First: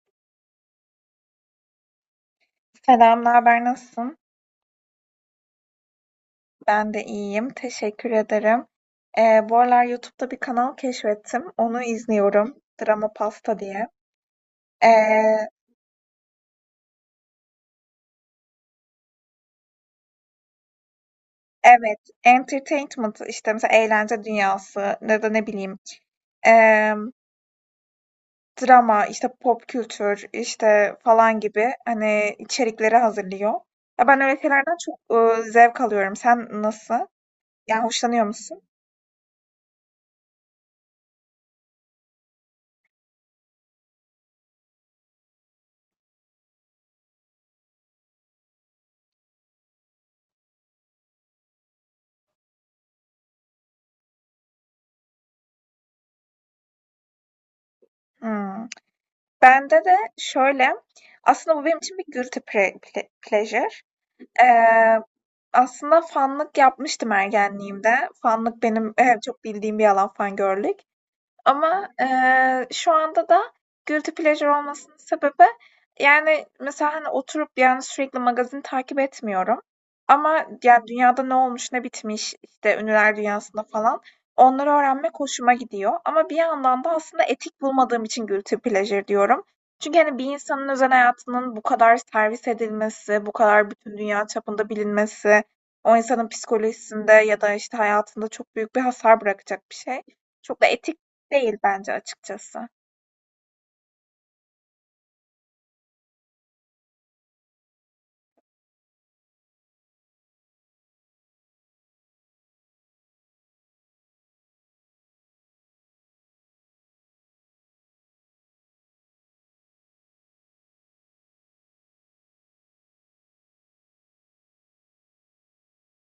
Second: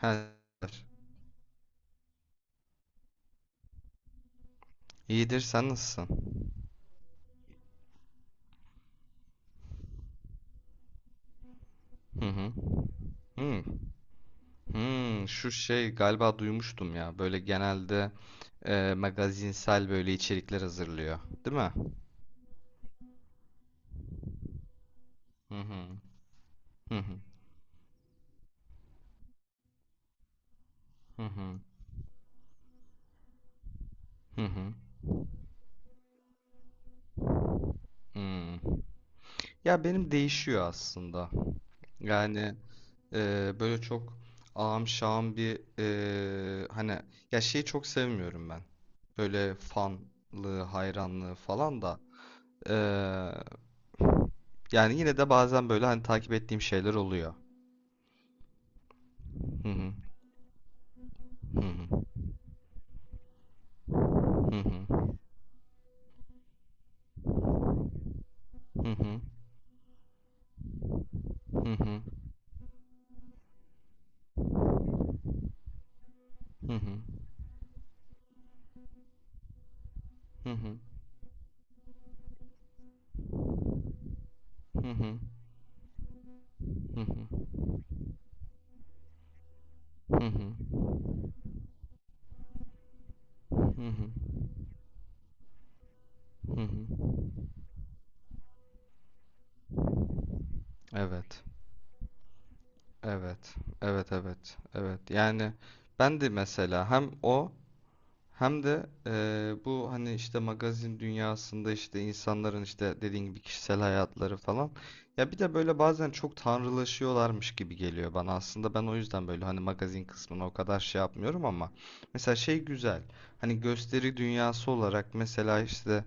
Her Selam, ne haber, nasılsın? iyidir, sen nasılsın? Ben de iyiyim, teşekkür ederim. Bu aralar YouTube'da bir kanal keşfettim, onu Hı hı. izliyorum. Drama Pasta Hmm. diye. Ee, Hmm, şu şey galiba duymuştum ya. Böyle genelde magazinsel böyle içerikler hazırlıyor, değil mi? evet, entertainment işte mesela eğlence dünyası ya da ne Hı bileyim hı. ee, Hı hı. drama işte pop kültür işte Hı falan hı. gibi hani içerikleri hazırlıyor. Ya ben öyle Hı hı. şeylerden çok zevk alıyorum. Sen nasıl? Yani hoşlanıyor Hmm. musun? Ya benim değişiyor aslında. Yani böyle çok ağam şağam bir hani ya şeyi çok sevmiyorum ben. Böyle fanlığı, hayranlığı falan da. E, Yani yine de bazen böyle hani takip ettiğim şeyler oluyor. Hmm. Hı Bende hı. de şöyle, aslında Hı bu benim için hı. bir guilty pleasure. Hı Eee, hı. aslında fanlık yapmıştım ergenliğimde. Fanlık Hı benim hı. Çok bildiğim bir alan fangirllik. Hı Ama, hı. Şu anda da guilty pleasure olmasının sebebi, yani, Hı mesela, hı. hani, oturup, yani, sürekli magazin takip etmiyorum ama, Hı hı. yani, dünyada ne olmuş, ne bitmiş, işte, ünlüler dünyasında falan, onları Hı öğrenmek hı. hoşuma gidiyor ama bir yandan da Hı aslında hı. etik bulmadığım için guilty pleasure diyorum. Çünkü, Hı hani, bir insanın hı. özel hayatının bu kadar servis edilmesi, bu Hı kadar bütün dünya hı. çapında bilinmesi, o insanın Hı psikolojisinde hı. ya da, işte, hayatında çok büyük bir hasar bırakacak bir şey. Çok da etik Evet. değil bence açıkçası. Evet. Evet, evet. Evet. Yani ben de mesela hem o hem de bu hani işte magazin dünyasında işte insanların işte dediğin gibi kişisel hayatları falan. Ya bir de böyle bazen çok tanrılaşıyorlarmış gibi geliyor bana. Aslında ben o yüzden böyle hani magazin kısmına o kadar şey yapmıyorum ama mesela şey güzel. Hani gösteri dünyası olarak mesela işte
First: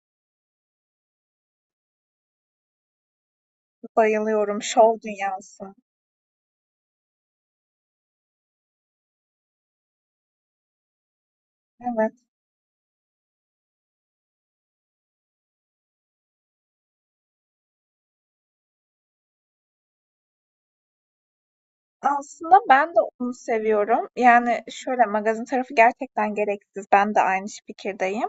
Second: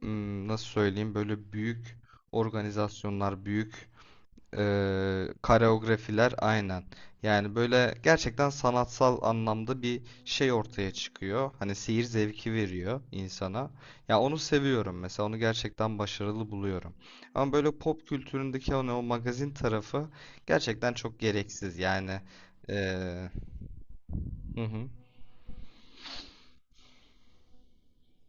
nasıl söyleyeyim böyle büyük organizasyonlar, büyük Bayılıyorum şov dünyasına. koreografiler aynen. Yani böyle gerçekten sanatsal anlamda bir şey ortaya çıkıyor. Hani seyir Evet. zevki veriyor insana. Ya onu seviyorum mesela. Onu gerçekten başarılı buluyorum. Ama böyle pop kültüründeki hani o magazin tarafı gerçekten çok gereksiz. Yani Aslında ben de ee, onu seviyorum. Yani hı hı şöyle magazin tarafı gerçekten gereksiz. Ben de aynı fikirdeyim.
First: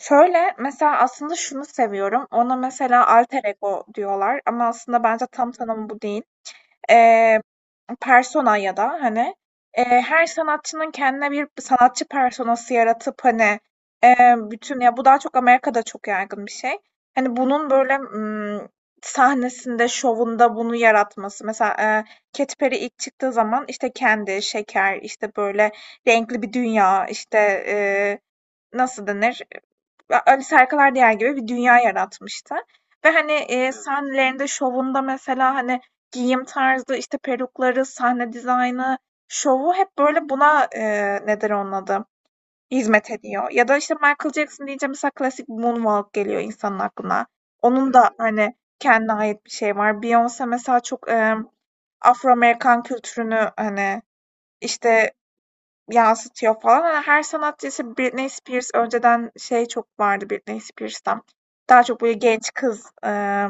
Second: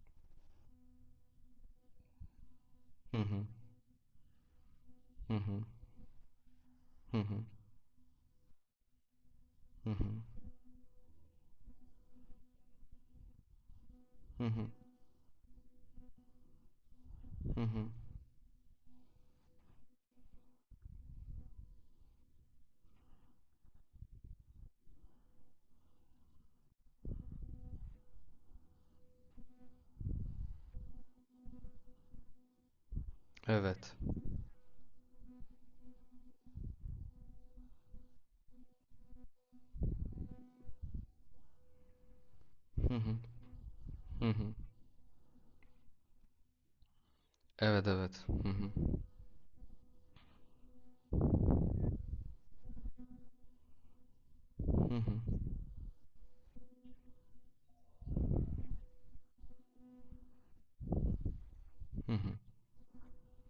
Şöyle mesela aslında şunu seviyorum. Ona mesela hı alter hı ego diyorlar ama aslında bence hı tam hı tanımı bu değil. hı eee, hı persona ya da hani hı hı her sanatçının kendine bir sanatçı personası yaratıp hani hı hı bütün ya bu daha çok Amerika'da çok yaygın bir şey. Hani hı bunun hı. böyle sahnesinde, şovunda bunu yaratması. Mesela Katy Perry ilk çıktığı zaman işte kendi, şeker, işte böyle renkli bir dünya, işte eee, nasıl denir? Alice Harikalar Diyar gibi bir dünya yaratmıştı. Ve hani Evet. sahnelerinde, şovunda mesela hani giyim tarzı, işte, perukları, sahne dizaynı, şovu hep böyle buna, nedir onun adı, Hı hizmet hı ediyor. Ya da, işte, hı Michael hı. Jackson deyince mesela klasik Moonwalk geliyor insanın aklına. Evet, Onun da, evet. Hı hani, hı kendine ait bir şey var. Beyoncé mesela çok, Afro Amerikan kültürünü, hani, hı hı işte, yansıtıyor falan. Hani, her sanatçı, işte, Britney Spears önceden şey çok vardı Britney Spears'tan. Daha çok hı böyle hı. genç kız,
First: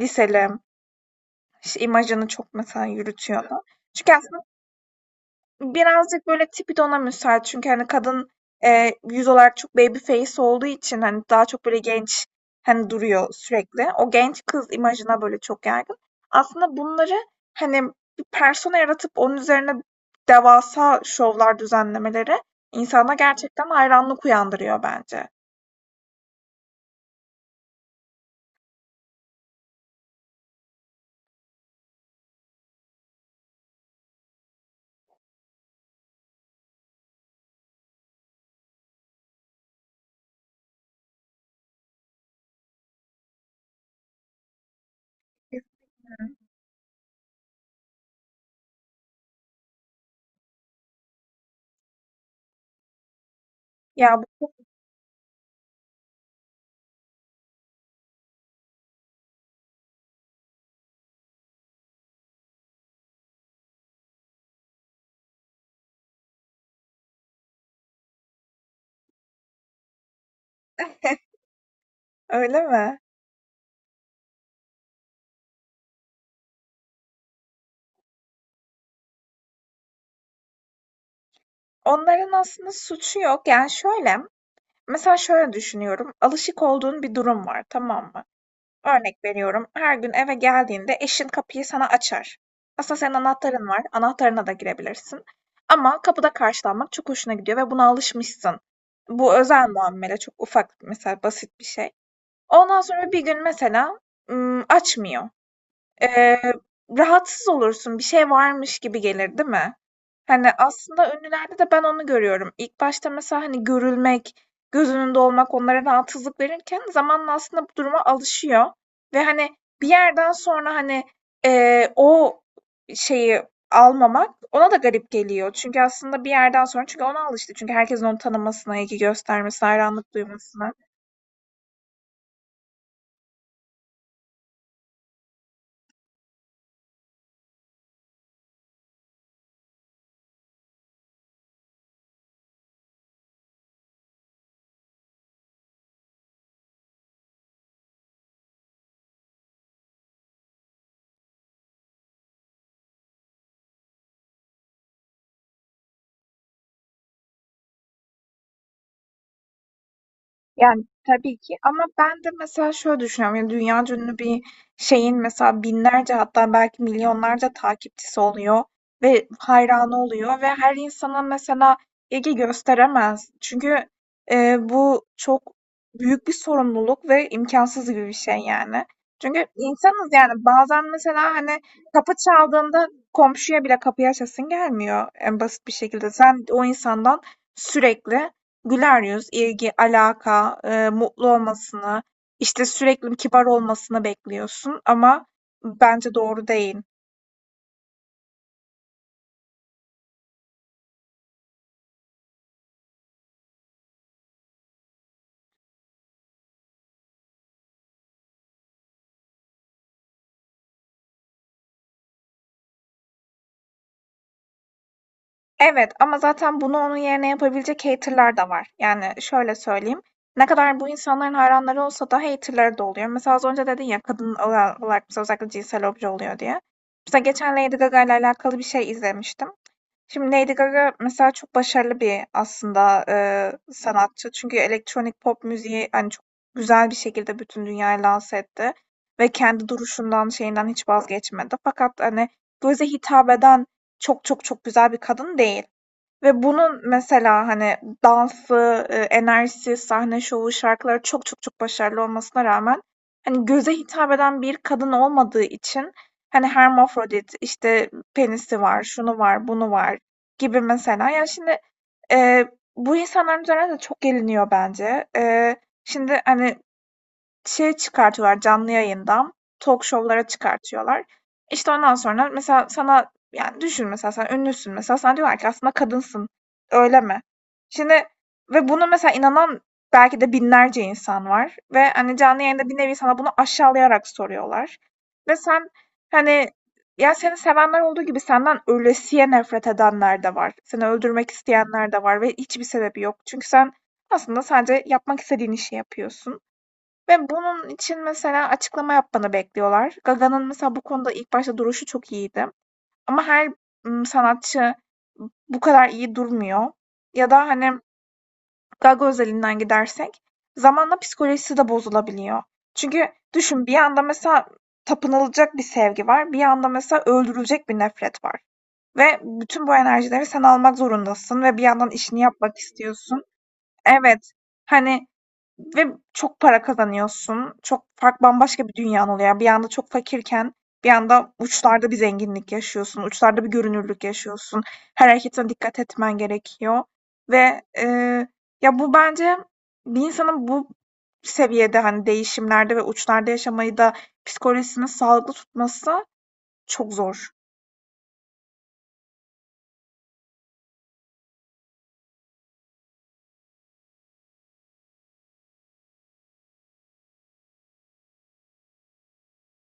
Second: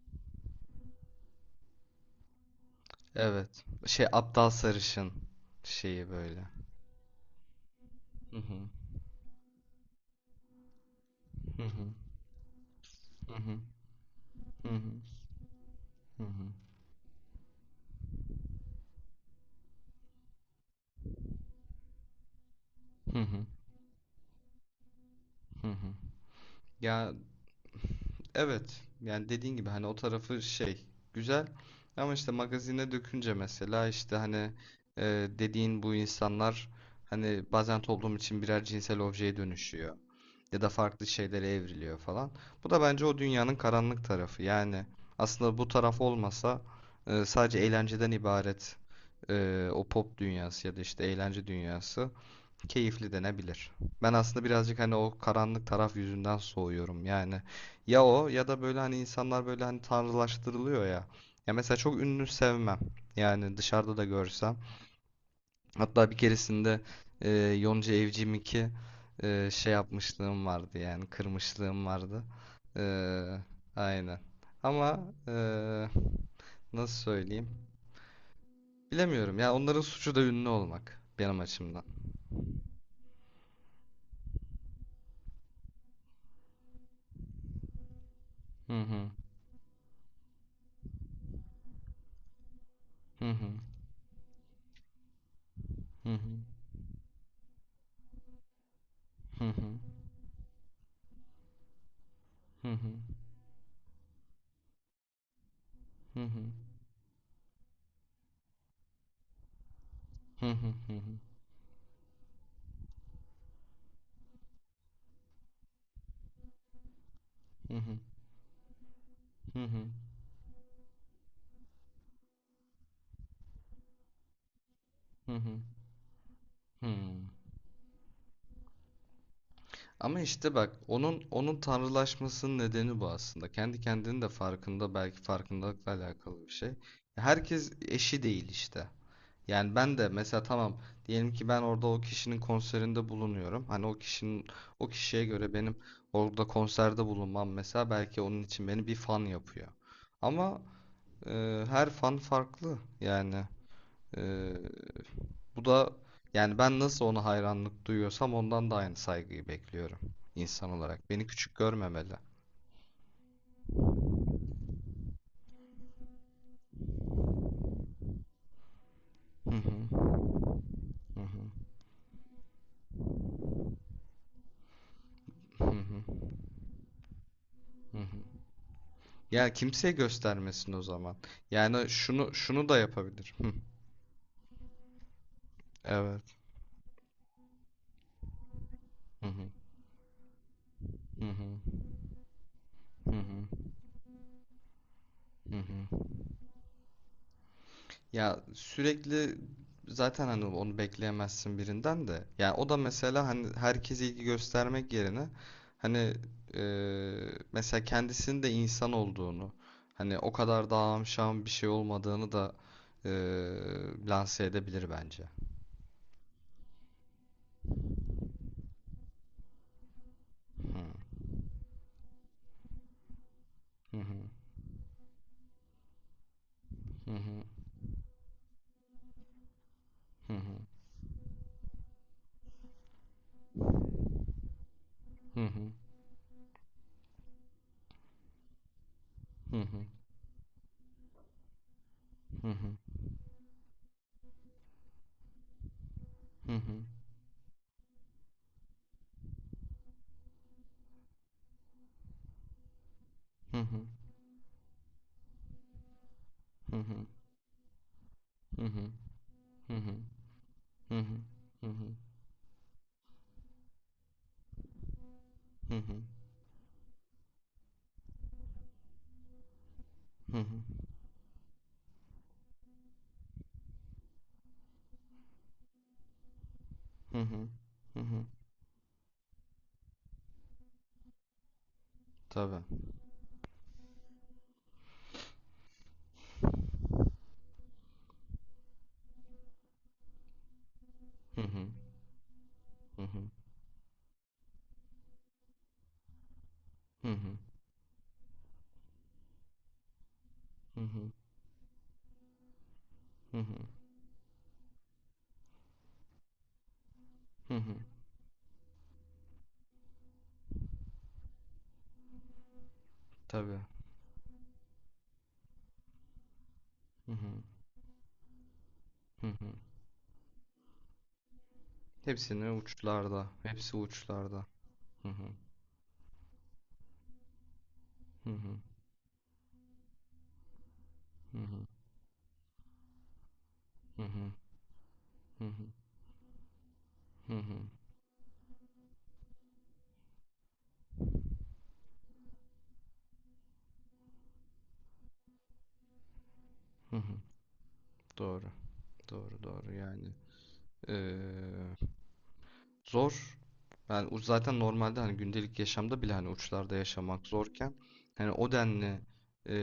liseli işte imajını çok mesela yürütüyordu. Evet. Şey Çünkü aslında aptal sarışın şeyi birazcık böyle. böyle tipi de ona müsait. Çünkü hani kadın Hı hı. Yüz olarak çok baby face olduğu için hani daha Hı çok böyle hı. genç hani duruyor Hı hı. sürekli. O genç kız Hı hı. imajına böyle çok yaygın. Hı hı. Aslında bunları hani bir persona yaratıp onun üzerine devasa şovlar düzenlemeleri insana Hı hı. gerçekten hayranlık uyandırıyor bence. Hı hı. Ya evet. Yani dediğin gibi hani o tarafı şey güzel ama işte magazine dökünce mesela işte hani e, dediğin bu insanlar hani bazen toplum için birer cinsel objeye dönüşüyor. Ya da farklı şeylere evriliyor falan. Bu da bence o dünyanın karanlık tarafı. Yani aslında bu taraf olmasa sadece eğlenceden ibaret o pop dünyası ya da işte eğlence dünyası keyifli denebilir. Ben Ya aslında birazcık hani o karanlık taraf yüzünden soğuyorum. Yani ya o ya da böyle hani insanlar böyle hani tanrılaştırılıyor ya. Ya mesela çok ünlü sevmem. Yani dışarıda da görsem. Hatta bir keresinde e, Yonca Evcimik'i şey yapmışlığım vardı yani kırmışlığım vardı. öyle E, mi? aynen. Ama e, nasıl söyleyeyim? Bilemiyorum ya onların suçu da ünlü olmak benim açımdan. Onların aslında suçu yok. Yani şöyle, mesela şöyle düşünüyorum. Alışık olduğun bir durum var, tamam mı? Hı hı. Örnek veriyorum, her gün eve geldiğinde eşin kapıyı sana açar. Aslında senin Hı hı. anahtarın var, anahtarına da girebilirsin. Ama Hı kapıda hı. karşılanmak çok hoşuna gidiyor ve buna alışmışsın. Bu Hı özel hı. muamele, çok ufak, mesela basit bir şey. Hı Ondan hı. sonra bir gün mesela açmıyor. Hı hı. Eee, rahatsız olursun, bir şey varmış gibi gelir, değil mi? Hani, Hı hı. aslında ünlülerde de ben onu görüyorum. İlk başta mesela, hani, görülmek, göz önünde olmak onlara rahatsızlık verirken zamanla aslında bu Hı hı. Hı hı. duruma alışıyor ve, hani, Hı bir hı. yerden sonra, hani, o şeyi almamak ona da garip Hı geliyor. hı. Çünkü aslında bir yerden sonra Hı. çünkü ona alıştı. Çünkü herkesin onu tanımasına, ilgi göstermesine, hayranlık Ama işte bak duymasına. onun tanrılaşmasının nedeni bu aslında. Kendi kendinin de farkında, belki farkındalıkla alakalı bir şey. Herkes eşi değil işte. Yani ben de mesela, tamam, diyelim ki ben orada o kişinin konserinde bulunuyorum. Hani o kişinin, o kişiye göre benim orada konserde bulunmam mesela belki onun için beni bir fan yapıyor. Ama her fan farklı yani. E, Bu da, yani ben nasıl ona hayranlık duyuyorsam ondan da aynı saygıyı bekliyorum insan Yani olarak. Beni tabii ki küçük ama görmemeli. ben de mesela şöyle düşünüyorum. Yani dünya ünlü bir şeyin mesela binlerce hatta belki milyonlarca takipçisi oluyor ve Hı hayranı hı, oluyor ve her hı insana hı, mesela ilgi gösteremez. Çünkü bu çok hı hı, büyük bir sorumluluk ve imkansız hı gibi bir şey hı. yani. Çünkü Ya kimseye insanız yani göstermesin o bazen zaman. mesela hani Yani kapı şunu şunu da çaldığında yapabilir. Hı, komşuya bile kapıyı açasın gelmiyor en basit bir şekilde. evet. Sen o insandan sürekli güler Hı yüz, hı, ilgi, alaka, hı mutlu hı, olmasını, işte, hı sürekli kibar hı, olmasını bekliyorsun ama hı hı. bence doğru değil. Ya sürekli zaten hani onu bekleyemezsin birinden de. Yani o da mesela hani herkese ilgi göstermek yerine hani mesela kendisinin de insan olduğunu, hani o kadar da amşan bir şey olmadığını da lanse edebilir bence. Evet ama zaten bunu onun yerine yapabilecek hater'lar da var. Yani şöyle söyleyeyim, ne kadar bu insanların hayranları olsa da hater'ları da oluyor. Mesela az önce dedin ya, kadın olarak mesela özellikle cinsel obje oluyor diye. Hı Mesela geçen Lady Gaga ile alakalı bir şey izlemiştim. Şimdi Lady Gaga mesela çok başarılı bir aslında sanatçı. Çünkü elektronik pop hı müziği hani çok güzel bir şekilde bütün dünyayı lanse etti. Ve hı kendi hı duruşundan şeyinden hiç vazgeçmedi. Fakat hani hı hı göze hitap eden çok çok çok güzel bir kadın değil. Ve hı bunun mesela, hani, dansı, enerjisi, sahne şovu, şarkıları çok çok çok başarılı olmasına rağmen, hani, hı göze hı hitap eden bir kadın olmadığı için, hani, hı hermafrodit, işte, penisi hı hı var, hı şunu var, bunu hı hı var gibi hı hı hı mesela. Ya, şimdi, eee, bu insanların üzerine de çok geliniyor bence. Eee, hı hı hı hı şimdi, hani, şey çıkartıyorlar canlı yayından. Talk show'lara hı hı hı çıkartıyorlar. İşte ondan sonra mesela sana yani düşün mesela sen ünlüsün mesela sana diyorlar ki aslında kadınsın. Öyle mi? hı hı Şimdi hı. ve bunu mesela inanan belki de binlerce insan var ve hani canlı yayında bir Tabii. nevi sana bunu aşağılayarak soruyorlar. Ve sen hani ya seni sevenler olduğu gibi senden ölesiye nefret edenler de var. Seni öldürmek Hı hı. isteyenler de var ve hiçbir sebebi Hı yok. hı. Çünkü sen aslında sadece yapmak istediğin işi yapıyorsun. Hı Ve hı. bunun için mesela açıklama yapmanı bekliyorlar. Gaga'nın mesela Hı bu hı. konuda ilk başta duruşu çok iyiydi. Ama Hı her hı. Sanatçı bu kadar iyi durmuyor. Ya da Hı hı. hani Gaga özelinden gidersek zamanla psikolojisi de bozulabiliyor. Çünkü Tabii. düşün bir yanda mesela tapınılacak bir sevgi var. Bir yanda mesela Hı hı. öldürülecek bir nefret var. Ve Hı hı. bütün bu enerjileri sen almak zorundasın ve bir yandan işini Hepsini yapmak istiyorsun. uçlarda. Hepsi Evet. uçlarda. Hani Hı hı. ve çok para kazanıyorsun. Çok fark Hı hı. bambaşka bir dünyan oluyor. Yani bir anda çok fakirken bir anda Hı hı. uçlarda bir zenginlik yaşıyorsun. Uçlarda bir Hı görünürlük hı. yaşıyorsun. Her Hı hareketine hı. dikkat etmen gerekiyor Hı hı. ve, ya, bu bence bir insanın bu seviyede, hani, değişimlerde ve uçlarda yaşamayı da psikolojisini sağlıklı tutması çok Hı hı. zor. Doğru. Doğru, doğru. Yani zor. Yani zaten normalde hani gündelik yaşamda bile hani uçlarda yaşamak zorken hani o denli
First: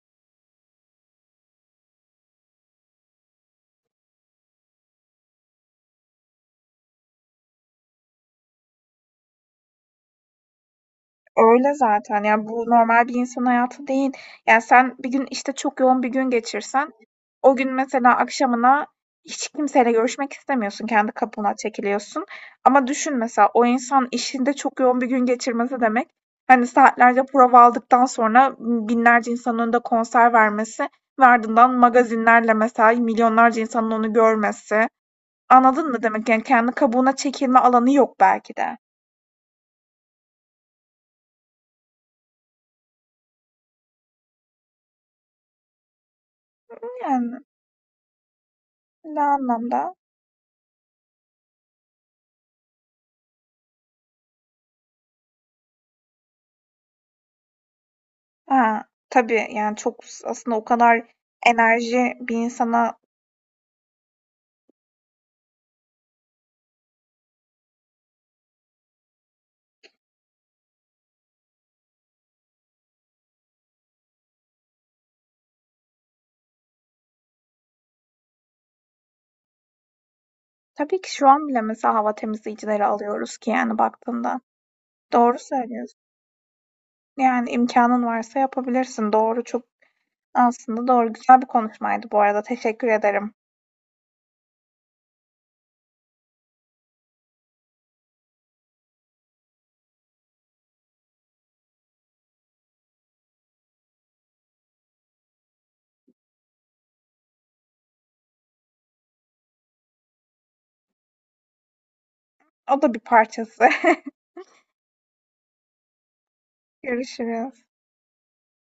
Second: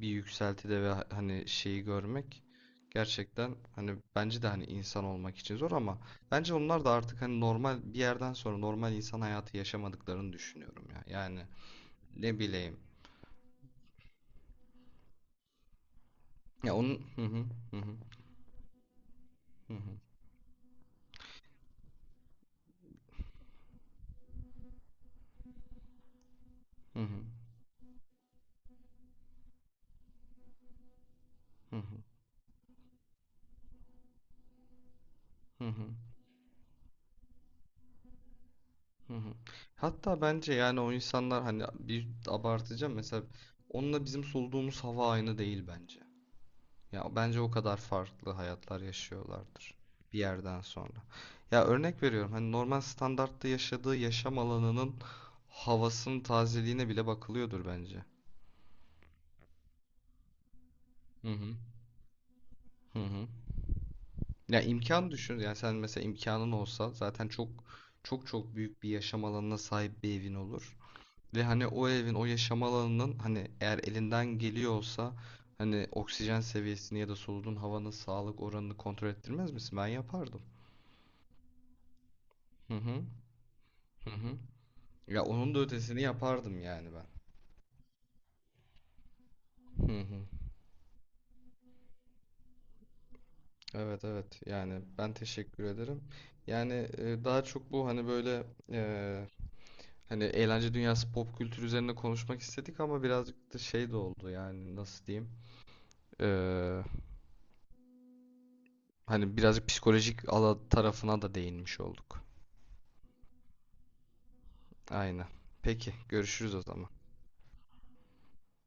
bir yükseltide ve hani şeyi görmek gerçekten hani bence de hani insan olmak için zor, ama bence onlar da artık hani normal bir yerden sonra normal insan hayatı yaşamadıklarını düşünüyorum ya. Yani Öyle zaten. ne Yani, bu bileyim. normal bir insan hayatı değil. Yani, sen bir gün, işte, çok yoğun bir gün Ya geçirsen, onun hı hı o gün hı mesela akşamına hiç hı hı kimseyle görüşmek istemiyorsun, kendi kapına çekiliyorsun. Ama düşün mesela o insan işinde çok yoğun bir gün geçirmesi demek, hani, hı saatlerce prova aldıktan sonra binlerce insanın önünde konser vermesi ve ardından hı hı magazinlerle mesela milyonlarca insanın onu görmesi. hı hı. Anladın mı demek? Yani, kendi kabuğuna çekilme alanı yok belki de. Hı hı. Hatta bence yani o insanlar hani, bir abartacağım mesela, onunla bizim soluduğumuz hava aynı değil bence. Ya Yani, bence o kadar farklı hayatlar ne yaşıyorlardır anlamda? bir yerden sonra. Ya örnek veriyorum, hani normal standartta yaşadığı yaşam alanının havasının tazeliğine bile bakılıyordur bence. Ha, tabii, yani, çok aslında o kadar Hı hı. enerji bir insana. Hı hı. Ya imkan düşün. Yani sen mesela, imkanın olsa zaten çok çok çok büyük bir yaşam alanına sahip bir evin olur. Ve hani o evin, o yaşam alanının, hani eğer elinden geliyorsa, hani oksijen seviyesini ya da soluduğun havanın sağlık oranını kontrol ettirmez misin? Ben yapardım. Tabii ki şu an bile mesela hava Hı temizleyicileri hı. alıyoruz ki, yani, Hı hı. baktığında. Ya Doğru onun da söylüyorsun. ötesini yapardım yani ben. Yani, imkanın varsa yapabilirsin. Doğru, çok Hı hı. aslında doğru. Güzel bir konuşmaydı bu arada. Teşekkür ederim. Evet, evet, yani ben teşekkür ederim. Yani daha çok bu hani böyle e, hani eğlence dünyası, pop kültür üzerine konuşmak istedik ama birazcık da şey de oldu, yani nasıl diyeyim. E, hani birazcık psikolojik ala tarafına da değinmiş olduk. O da bir parçası. Aynen. Peki, görüşürüz o zaman. Görüşürüz.